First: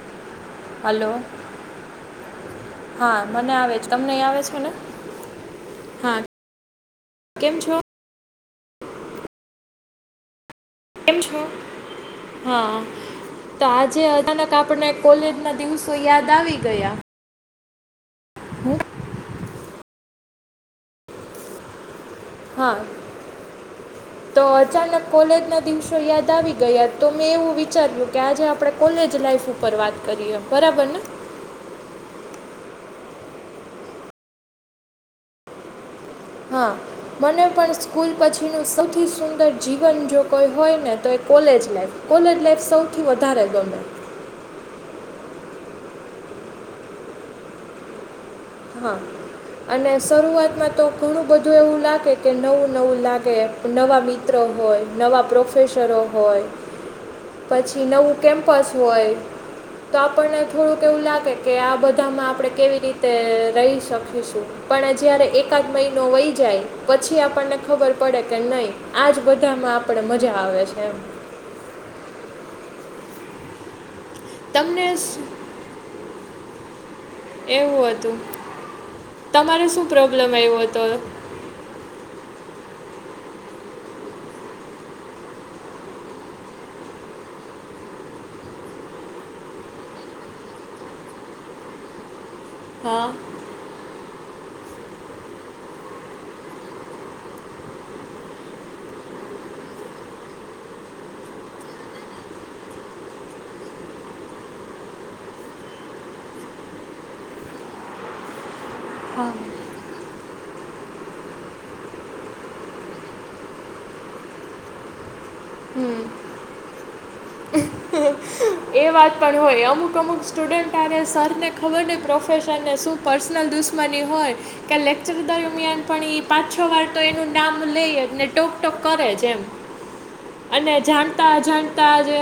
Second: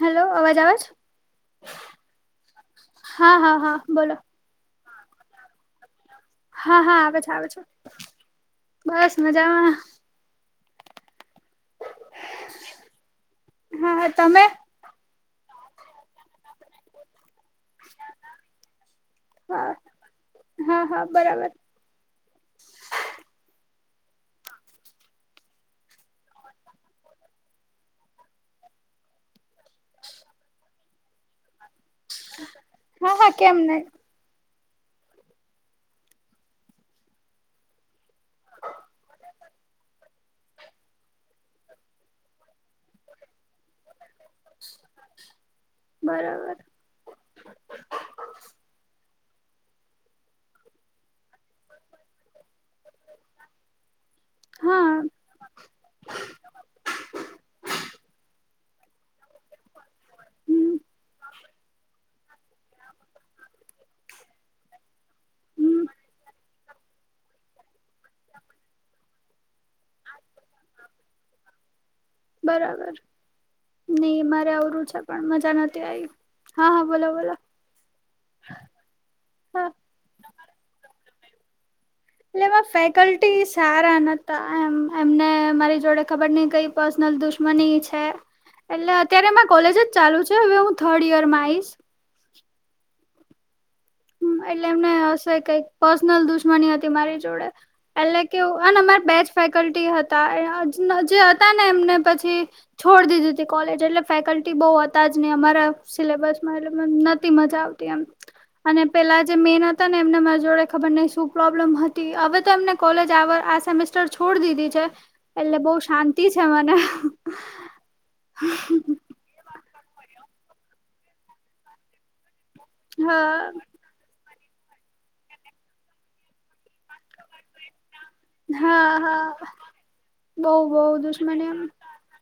Hello અવાજ આવે છે? હલો હા મને હા આવે હા છે તમને બોલો આવે છે ને? હા હા હા આવે છે આવે કેમ છે. છો બસ મજામાં. કેમ છો હા તો હા આજે હા તમે અચાનક આપને કોલેજના દિવસો યાદ આવી ગયા. હું હા હા હા બરાબર. હા તો અચાનક કોલેજના દિવસો યાદ આવી ગયા તો મેં એવું વિચાર્યું કે આજે આપણે કોલેજ લાઈફ પર વાત કરીએ. બરાબર ને? હા હા કેમ નહી. હા મને પણ સ્કૂલ પછીનું સૌથી સુંદર જીવન જો કોઈ હોય ને તો એ કોલેજ લાઈફ. કોલેજ લાઈફ સૌથી વધારે ગમે. બરોબર. હા અને શરૂઆતમાં તો ઘણું બધું એવું લાગે. કે નવું નવું લાગે, નવા મિત્રો હોય, હા નવા પ્રોફેસરો હોય. પછી નવું કેમ્પસ હોય. તો આપણને હમ થોડુંક એવું લાગે કે આ બધામાં આપડે કેવી રીતે રહી શકીશું. પણ જ્યારે એકાદ હમ મહિનો વહી જાય પછી આપણને ખબર પડે કે નહીં આજ બધામાં આપડે મજા આવે છે એમ. બરાબર. નઈ મારે આવરું તમને છે સ- પણ મજા નતી આઈ. હા હા બોલો બોલો. એવું હતું? તમારે હા શું પ્રોબ્લેમ આવ્યો તો. એટલે એમાં ફેકલ્ટી સારા નતા એમ એમને મારી જોડે ખબર નહિ કઈ પર્સનલ દુશ્મની છે. એટલે અત્યારે મા કોલેજ જ ચાલુ છે. હવે હું થર્ડ યરમાં આઈશ. હા હમ એટલે એમને હશે કઈક પર્સનલ દુશ્મની હતી મારી જોડે. એટલે કેવું હેન અમાર બેજ ફેકલ્ટી હતા. જે હતા ને એમને પછી છોડ દીધી તી કોલેજ. એટલે ફેકલ્ટી બઉ હતા જ નહીં. અમારા સિલેબસમાં એટલે નતી મજા આવ તી એમ અને પેલા જે મેન હ તાને એમને મારી જોડે ખબર નહિ શું પ્રોબ્લેમ હતી હવે તો એમને કોલેજ આ વર આ સેમેસ છોડ દીધી છે. એટલે બહુ શાંતિ છે મને. એ વાત પણ હોય. અમુક અમુક સ્ટુડન્ટ હારે સરને ખબર નહીં પ્રોફેશ શનને શું હા પર્સનલ દુશ્ મની હોય કે લેક્ચર દરમિયાન પણ એ પાંચ છ વાર તો એનું નામ લેય જ ને ટોક ટોક હા કરે જ હા એમ. બઉ અને બઉ જાણતા દુશ્મની અજાણ તા જે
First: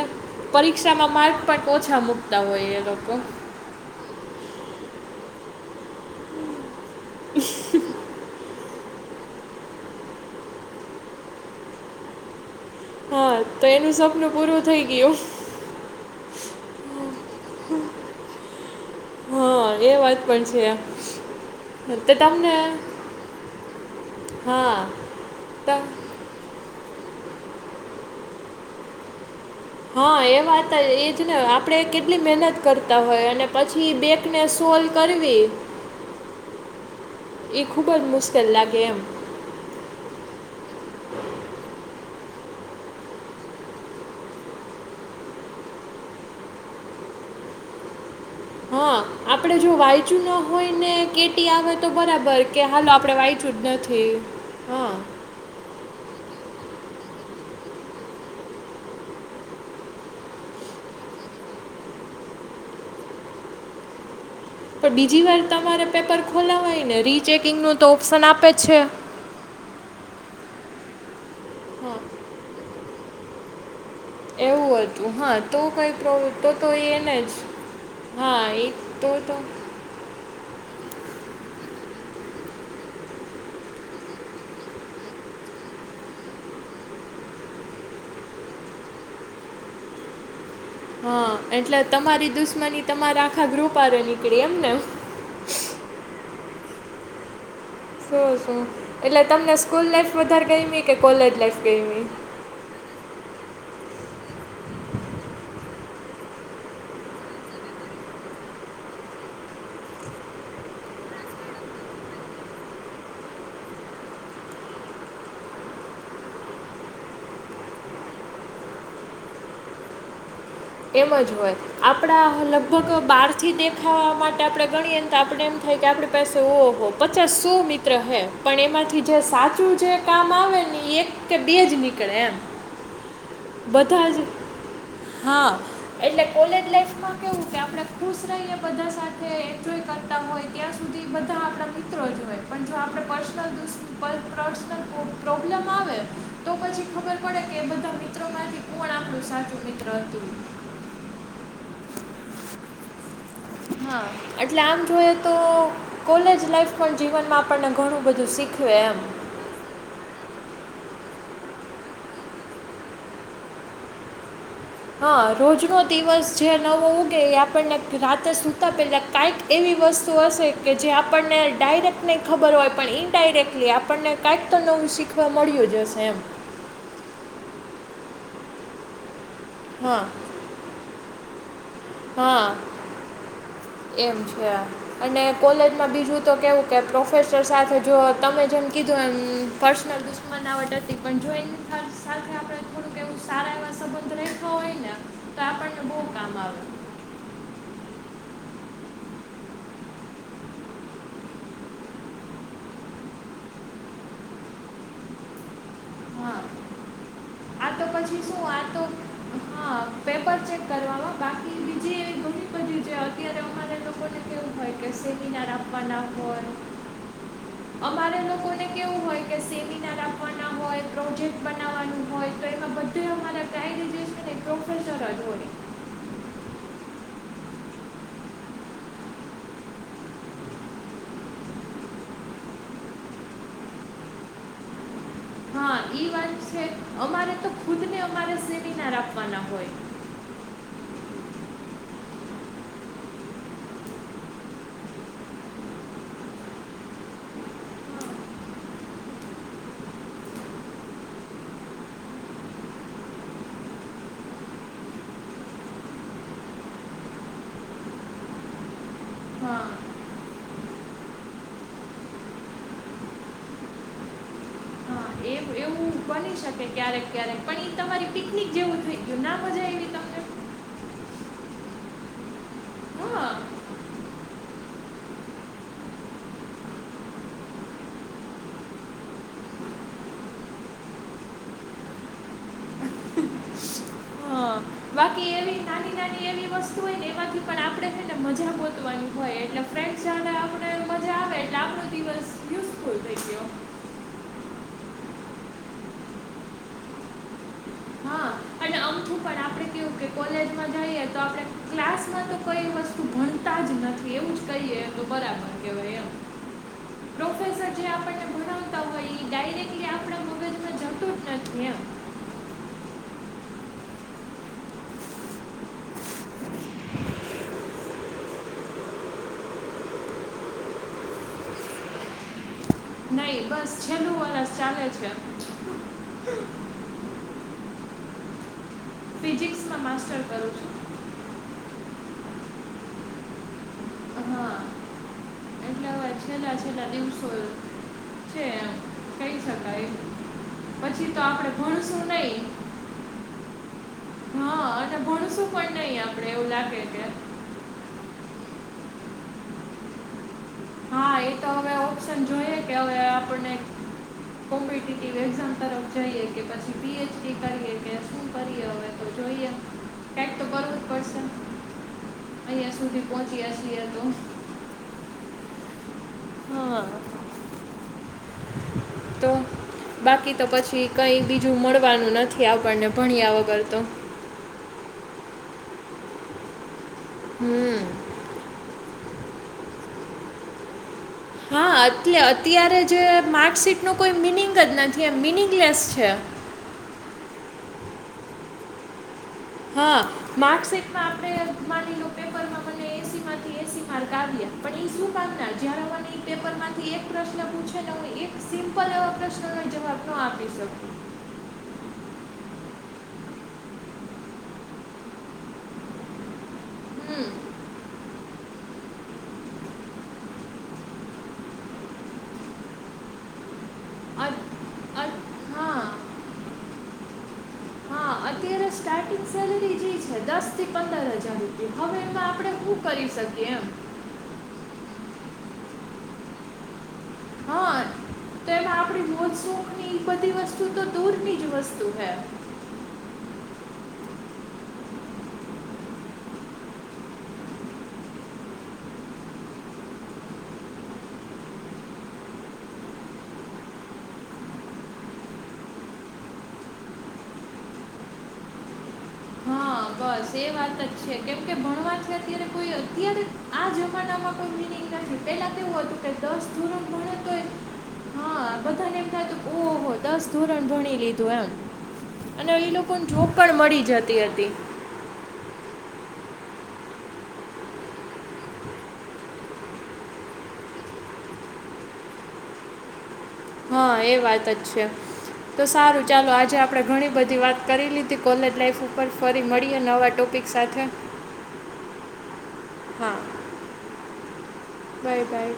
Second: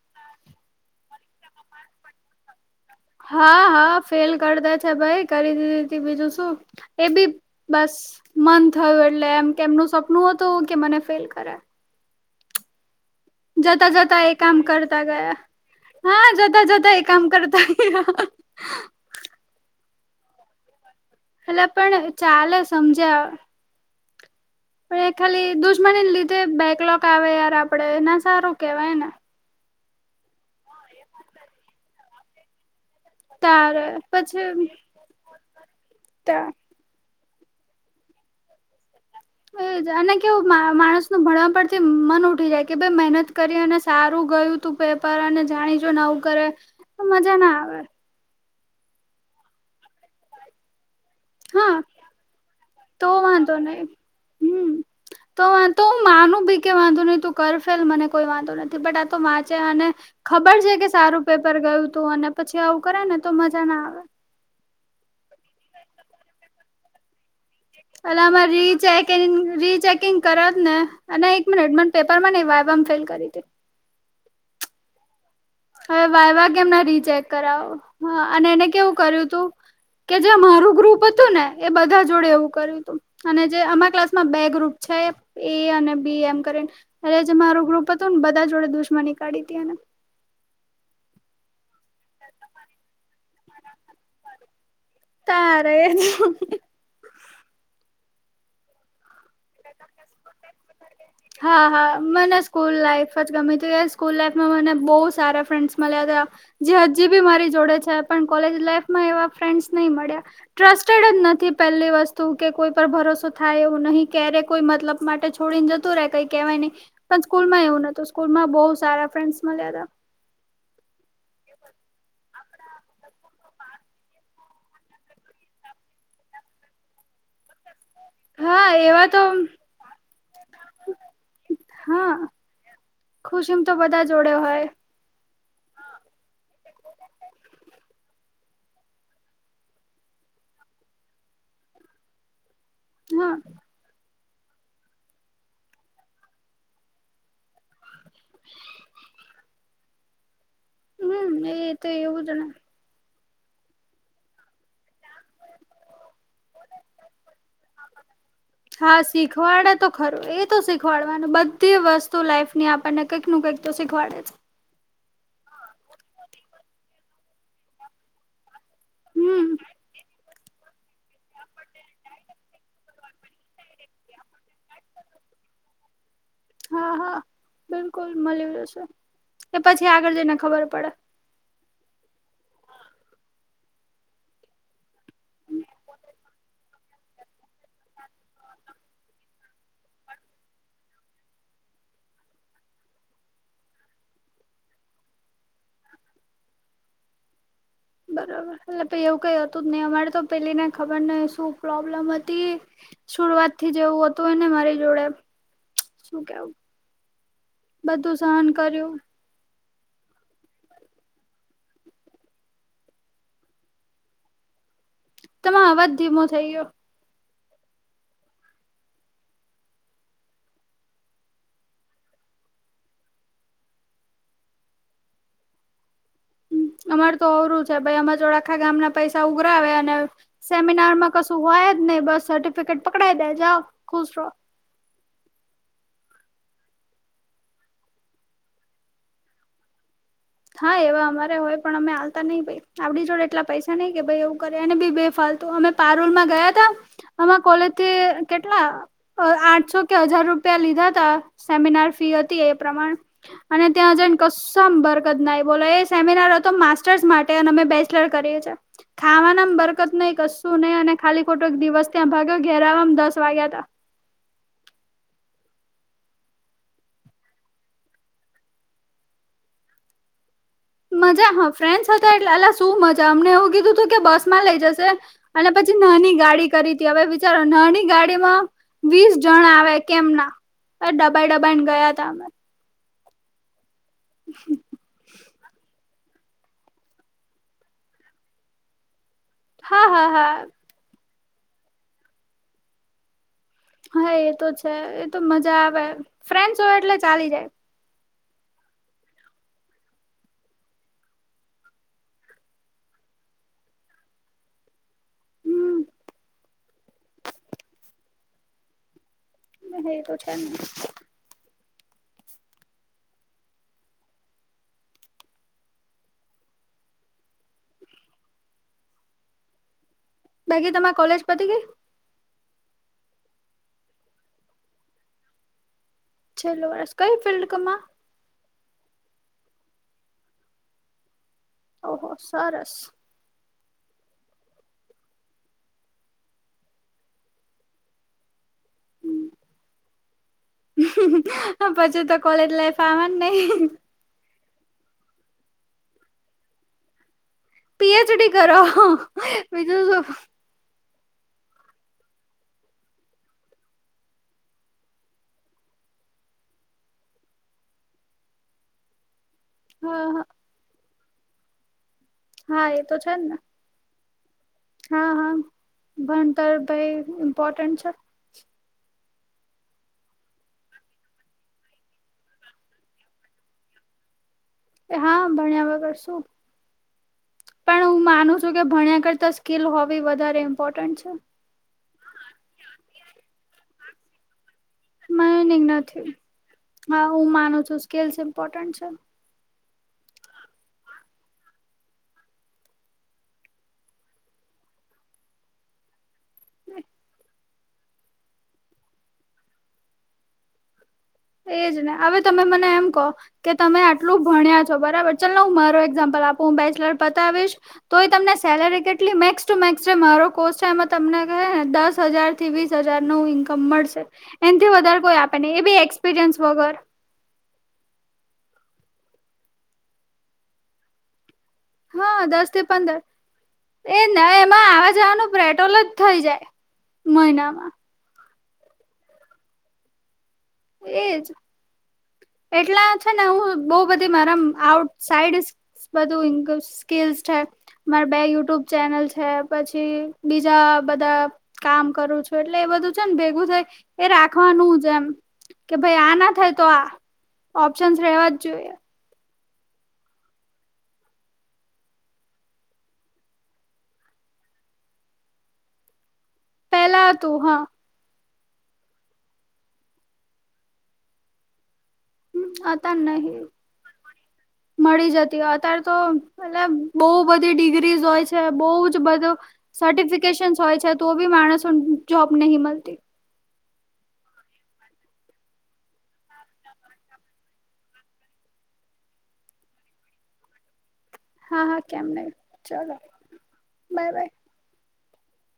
પરીક્ષામાં માર્ક પણ ઓછા મૂકતા હોય એ લોકો. હા હા ફેલ કરતા છે ભાઈ કરી દીધી તી બીજું શું એ બી [unintelligible] બસ મન થયું એટલે એમ કે એમનું સપનું હતું કે મને ફેલ કરે. હા તો જતા એનું જતા સપનું એ કામ પૂરું થઈ કરતા ગયું ગયા. હા જતા જતા એ કામ કરતા ગયા. હહ એ વાત પણ છે. એટલે પણ તો તમને ચાલે સમજ્યા હા પણ એ ખાલી ત દુશ્મનીને લીધે બેકલોક આવે યાર આપડે ના સારું કેવાય ને. હા એ વાત એ એજ ને આપડે કેટલી મહેનત કરતા હોય અને તારે પછી બેકને પછી સોલ કરવી તા એ ખુબ જ મુશ્કેલ લાગે એમ. એજ અને કેવું મા-માણસ નું ભણવા પરથી મન ઉઠી જાય કે ભાઈ મહેનત કરી અને સારું ગયું તું પેપર અને જાણીજો નેવું કરે તો મજા ના આવે. હા આપડે જો વાંયચું ના હોય ને કે ટી આવે હા તો બરાબર કે હાલો તો આપડે વાંધો વાંચ્યું જ નહી નથી હમ હા. તો આ તો માનું ભી કે વાંધો નહીં તું કર ફેલ મને કોઈ વાંધો નથી બટ આ તો વાચે અને ખબર છે કે સારું પેપર ગયું તું અને પછી આવું કરે ને તો મજા ના આવે. પણ બીજી વાર તમારે પેપર ખોલાવાય ને રીચેકિંગનું તો ઓપ્શન આપે જ છે. કે રીચેકિંગ કરત ને અને એક મિનિટ મને હા પેપર માં નઈ વાયવામાં ફેલ કરી દે. એવું હતું હા. તો કંઈ હવે પ્રોબ્લેમ વાયવા તો તો કેમના એને રીચેક જ કરાવો હા અને એને એ કેવું તો કર્યું તો તું કે જે મારું ગ્રુપ હતું ને એ બધા જોડે એવું કર્યું તું. અને જે અમારા ક્લાસમાં બે ગ્રુપ છે એ અને બી એમ કરીને અરે જ મારું ગ્રુપ હતું ને બધા જોડે દુશ્માની કળી તી એને. હા એટલે તમારી દુશ્મની તમારા આખા ગ્રુપ પારે નીકળી એમને? તારે જ. શું શું એટલે તમને સ્કુલ લઇફ વધારે ગઈમી કે કોલેજ લાઈફ હા હા ગઈમી? મને સ્કૂલ લાઈફ જ ગમી હતી. સ્કૂલ લાઈફમાં મને બહુ સારા ફ્રેન્ડસ મળ્યા તા. જે હજી બી મારી જોડે છે પણ કોલેજ લાઈફમાં એવા ફ્રેન્ડસ નહી મળ્યા. ટ્રસ્ટેડ જ નથી પહેલી વસ્તુ કે કોઈ પર ભરોસો થાય એવું નહીં ક્યારે કોઈ મતલબ માટે છોડીને જત તુરેય કઈ કેવાય નહી પણ સ્કૂલમાં એવું નતું સ્કૂલમાં બહ સાર ફ્રેન્ડ્સ મળ્યા તા. એમ અજ હોય. આપડા લગભગ બહારથી દેખાવા માટે આપણે ગણીએ તો આપડે એમ થાય કે આપડી પાસે ઓ હો પચાસ શું મિત ત્ર હે રહે પણ હા એમાંથી એવા જે તો સાચું જે કામ આવે ને એ એક કે બે જ નીકળે હા એમ. [inaudible] ખુશીમ તો બધા જોડે હોય હા એટલે કોલેજ લાઈફમાં કેવું કે આપડે ખુશ રહીને બધા સાથે એન્જોય કર તા હોય ત્યાં સુધી બધા આપડા મિત્રો જ હોય પણ જો આપડે હા પર્સનલ દુસ પલ પ્રેસનલ પ્રો-પ્રોબ્લેમ આવે તો પછી ખબર પડે કે બધા મી મિત્રો માંથી કોણ આપણું સાચું મિત્ર હતું. હમ્મ, એ તો એવું જ ને. હા એટલે આમ જોઈએ તો કોલેજ લાઇફ પણ જીવનમાં આપણને ઘણું બધું શીખવે હા એમ. શીખવાડે તો ખરું એ તો શીખવાડવાનું બધી વસ્તુ લાઈફ ની આપણને કંઈક નું કંઈક તો શીખવાડે છે. હા રોજ નો દિવસ જે નવો ઉગે એ આપણને રાતે સુ તા પેલા કઈક હમ એવી વસ્તુ હશે કે જે આપણને ડાયરેક્ટ નહીં ખબર હોય પણ ઇનડાયરેક્ટલી આપણને કાંઈક તો નવું શીખ ખવા મળ્યો હશે એમ. હા હા બિલકુલ મળી જશે કે પછી હા આગળ જઈને ખબર પડે. હા એમ છે. અને કોલેજમાં બીજું તો કેવું કે પ્રોફેસર સાથે જો તમે જેમ કીધું એમ પર્સનલ મના આવટ હતી પણ જો એને ખ [inaudible] આપડ થોડું એવું સારા એવા સંબંધ રાયખયા હોય ને તો આપણને બહુ કામ આવે. બરાબર એટલે પ એવું કઈ હતું જ નહી અમારે તો પેલી ને ખબર ન શું પ્રોબ્લેમ હતી. શરૂઆત થી જેવું હતું એને મારી જોડે એમ. શું હા કેવું આ તો બધું પછી શું સહન આ તો કર્યું. હા. પેપર ચેક કરવામાં બાકી બીજી એવી ઘણી બધી છે અત્યારે અમારા લોકોને કેવું હોય કે સેમિનાર તેમાં અવાજ આપવાના ધીમો હોય. થઈ ગયો અમારે લોકોને કેવું હોય કે સેમિનાર રાખવાના હોય. પ્રોજેક્ટ બનાવવાનું હોય તો એમાં બધું અમારા કાયગ જે છે ને એક પ્રોફેસર જ હોય. અમાર તો અવરું છે ભાઈ અમાં જોળ આખા ગામ ના પૈસા ઉઘરાવે અને. સેમિનાર માં કશું હોય જ નહી બસ સર્ટિફિકેટ પકડાઈ દે જાવ ખુશ રો હા ઈ વાત છે અમારે તો ખુદ ને અમારે સેમિનાર આપવાના હોય. હા એવા અમારે હોય પણ અમે આવતા નહી ભાઈ. આપડી જોડે એટલા પૈસા નઈ કે ભાઈ એવું કરે એને બી બે ફાલતું અમે પારૂલમાં ગયા તા. આમાં કોલેજથી કેટલા અ આઠસો કે હજાર રૂપિયા લીધા હતા સેમિનાર ફી હતી એ પ્રમાણ. અને ત્યાં જઈ ને કશુ બર ના બોલો એ સેમિનાર હતો માસ્ટર્સ માટે અમે બેચલર કરીએ છીએ. ખાવાના હા બરકત નહિ કસ શું નહિ અને ખાલી ખોટો દિવસ ત્યાં ભાગ્યો ઘેરાવામ દસ વાગ્યા હતા. હા એવું બની શકે ક્યારેક ક્યારેક પણ એ તમારી પિકનિક જેવું થઈ ગયું ના મજા આવી મજા હા ફ્રેન્સ સાથે હતા એટલે અલા શું મજા હા અમને એવું કીધું તું કે બસ માં લઈ જશે અને પછી નાની ગાડી કરી હતી હવે વિચારો નાની ગાડીમાં વીસ જણ આવે કેમ ના એ ડબાઈ ડબાઈને ગયા ત અમે. [inaudible] એ એવી નાની નાની એવી વસ્તુ હોય ને એમાંથી પણ આપણે ને ને મજા ગોતવાની હોય એટલે હા ફ્રેન્ડ હા સાથે હા આપણે મજા આવે એટલે આપણો દિવસ યુઝફુલ થઈ ગયો. હા એ તો છે એ તો મજા આવે ફ્રેન્સ હો એટલે ચાલી જાય. હા અને આમ છું પણ આપડ કેવું કે કોલેજમાં જઈએ તો આપણે ક્લાસમાં તો કઈ વસ્તુ ભણતા જ નથી એવું જ કહીએ. બરાબર કેવે હમ એમ પ્રોફેસર જે આપાને ભણતા હોય એ તો છે. તી [inaudible] [inaudible] બાકી તમારી કોલેજ પતી ગઈ. નઈ બસ છેલ્લું વરષ ચાલે છે. છેલો આસ કઈ ફિલ્ડ કમાં ફિજિક્સમાં માસ્ટર કરું છું. ઓહો સરસ. હા એટલે હવે છેલ્લા છેલ્લા દિવસો છે એમ કઈ શકાય એમ. હા પછી તો કોલેજ લાઈફ આવા જ નહી. હા અને ભણશું પણ નઈ આપડે એવું લાગે કે પીએચડી કરો બીજું શું. હા એ તો હવે ઓપ્શન જોઈએ કે હવે આપણને કોમ્પિટેટિવ એક્ઝામ તરફ જઈએ કે, પછી પીએચડી કરીએ કે, શું કરીએ હવે તો જોઈએ. હહ હહ એ તો કરવું જ પડશે. હા અહીંયા એ તો સુધી છે જ ને પહોંચીયા છીએ તો. હા હા ભણતર હા ભાઈ ઇમ્પોર્ટન્ટ છે. તો બાકી તો પછી કઈ બીજું મળવાનું નથી આપણને ભણ્યા વગર તો. એ હા ભણ્યા વગર શું. હમ શું કે ભણ્યા કરતા સ્કીલ હોવી વધારે ઇમ્પોર્ટન્ટ છે. હા એટલે અત્યારે જે માર્કશીટનો કોઈ મિનિંગ જ નથી એમ માઇનિંગ મિનિંગલેસ નથી છે. હા હું માનું છું સ્કીલસ ઇમ્પોર્ટન્ટ છે. હા માર્કશીટમાં આપણે માની લો પેપરમાં મને એસીમાંથી એંસી માર્ક આવ્યા પણ ઈ શું કામના? જ્યારે મને ઈ પેપરમાંથી એક પ્રશ્ન પૂછે ને હું એક સિમ્પલ એવા પ્રશ્નનો જવાબ નો આપી શકું. એજ ને. હવે તમે મને એમ કહો કે તમે આટલું ભણ્યા છો બરાબર ચલને હું મારો એક્ઝામ્પલ આપ હું બેચલર હમ પતાવીશ તો એ તમને સેલરી કેટલી મેક્સ ટુ મેક્સ રે મારો કોર્સ છે એમાં તમને કહેને દસ હજારથી વીસ હજારનું ઇન્ક કમ મળશે, એનથી વધારે અ- કોઈ આપે અ- નહી. એ હા બી એક્સપિરિયન્સ વગર. હા અત્યારે સ્ટાર્ટિંગ સેલરી જ ઇ છે. દસથી પંદર હજાર રૂપ હા દસથી પંદર એમ એજ ને હવે એમાં આવા જવાનું પેટ્રોલ જ થઇ જાય. મહિનામાં. હા તો એમાં આપણી મોજ શોખની ઈ બધી વસ્તુ તો દૂરની જ વસ્તુ હૈ. એટલામાં છે ને હું બઉ બધી મારા આઉટ સાઈડ બધું ઇનકસ સ્કીસ છે. મારા બે યુટ્યુબ ચેનલ છે, પછી બીજા બધા કામ કરું છું. એટલે એ બધું છે ને ભેગું થાય એ રાખવાનું જ એમ. કે ભાઈ આ ના થાય તો આ. ઓપ્શનસ રહેેવા જ જોઈએ. હા બસ એ વાત જ છે. કેમ કે ભણવાથી અત્યારે કોઈ અત્યારે આ જમાનામાં કોઈ મીનિંગ નથી. પેલા તો એવું હતું કે દસ ધોરણ પેલા ભણે હતું તોય હા હા બધાને એમ થાતું ઓહો! દસ ધોરણ ભણી લીધું એમ. અને ઈ અતા લોકોને જોબ નહી પણ મળી જતી હતી. મળી જતી. અત્યારે તો એટલે બહુ બધી ડિગ્રીઝ હોય છે બહુ જ બધું સર્ટિફિકેશન હોય છે, તો બી માણસોને જોબ નહી મલતી. હા એ વાત જ છે. તો સારું ચાલો આજે આપણે ઘણી બધી વાત કરી લીધી, કોલેજ લાઈફ ઉપર ફરી મળીએ નવા ટોપિક સાથે હા હા કેમ નહી. ચલો હા બાય બાય. Bye by.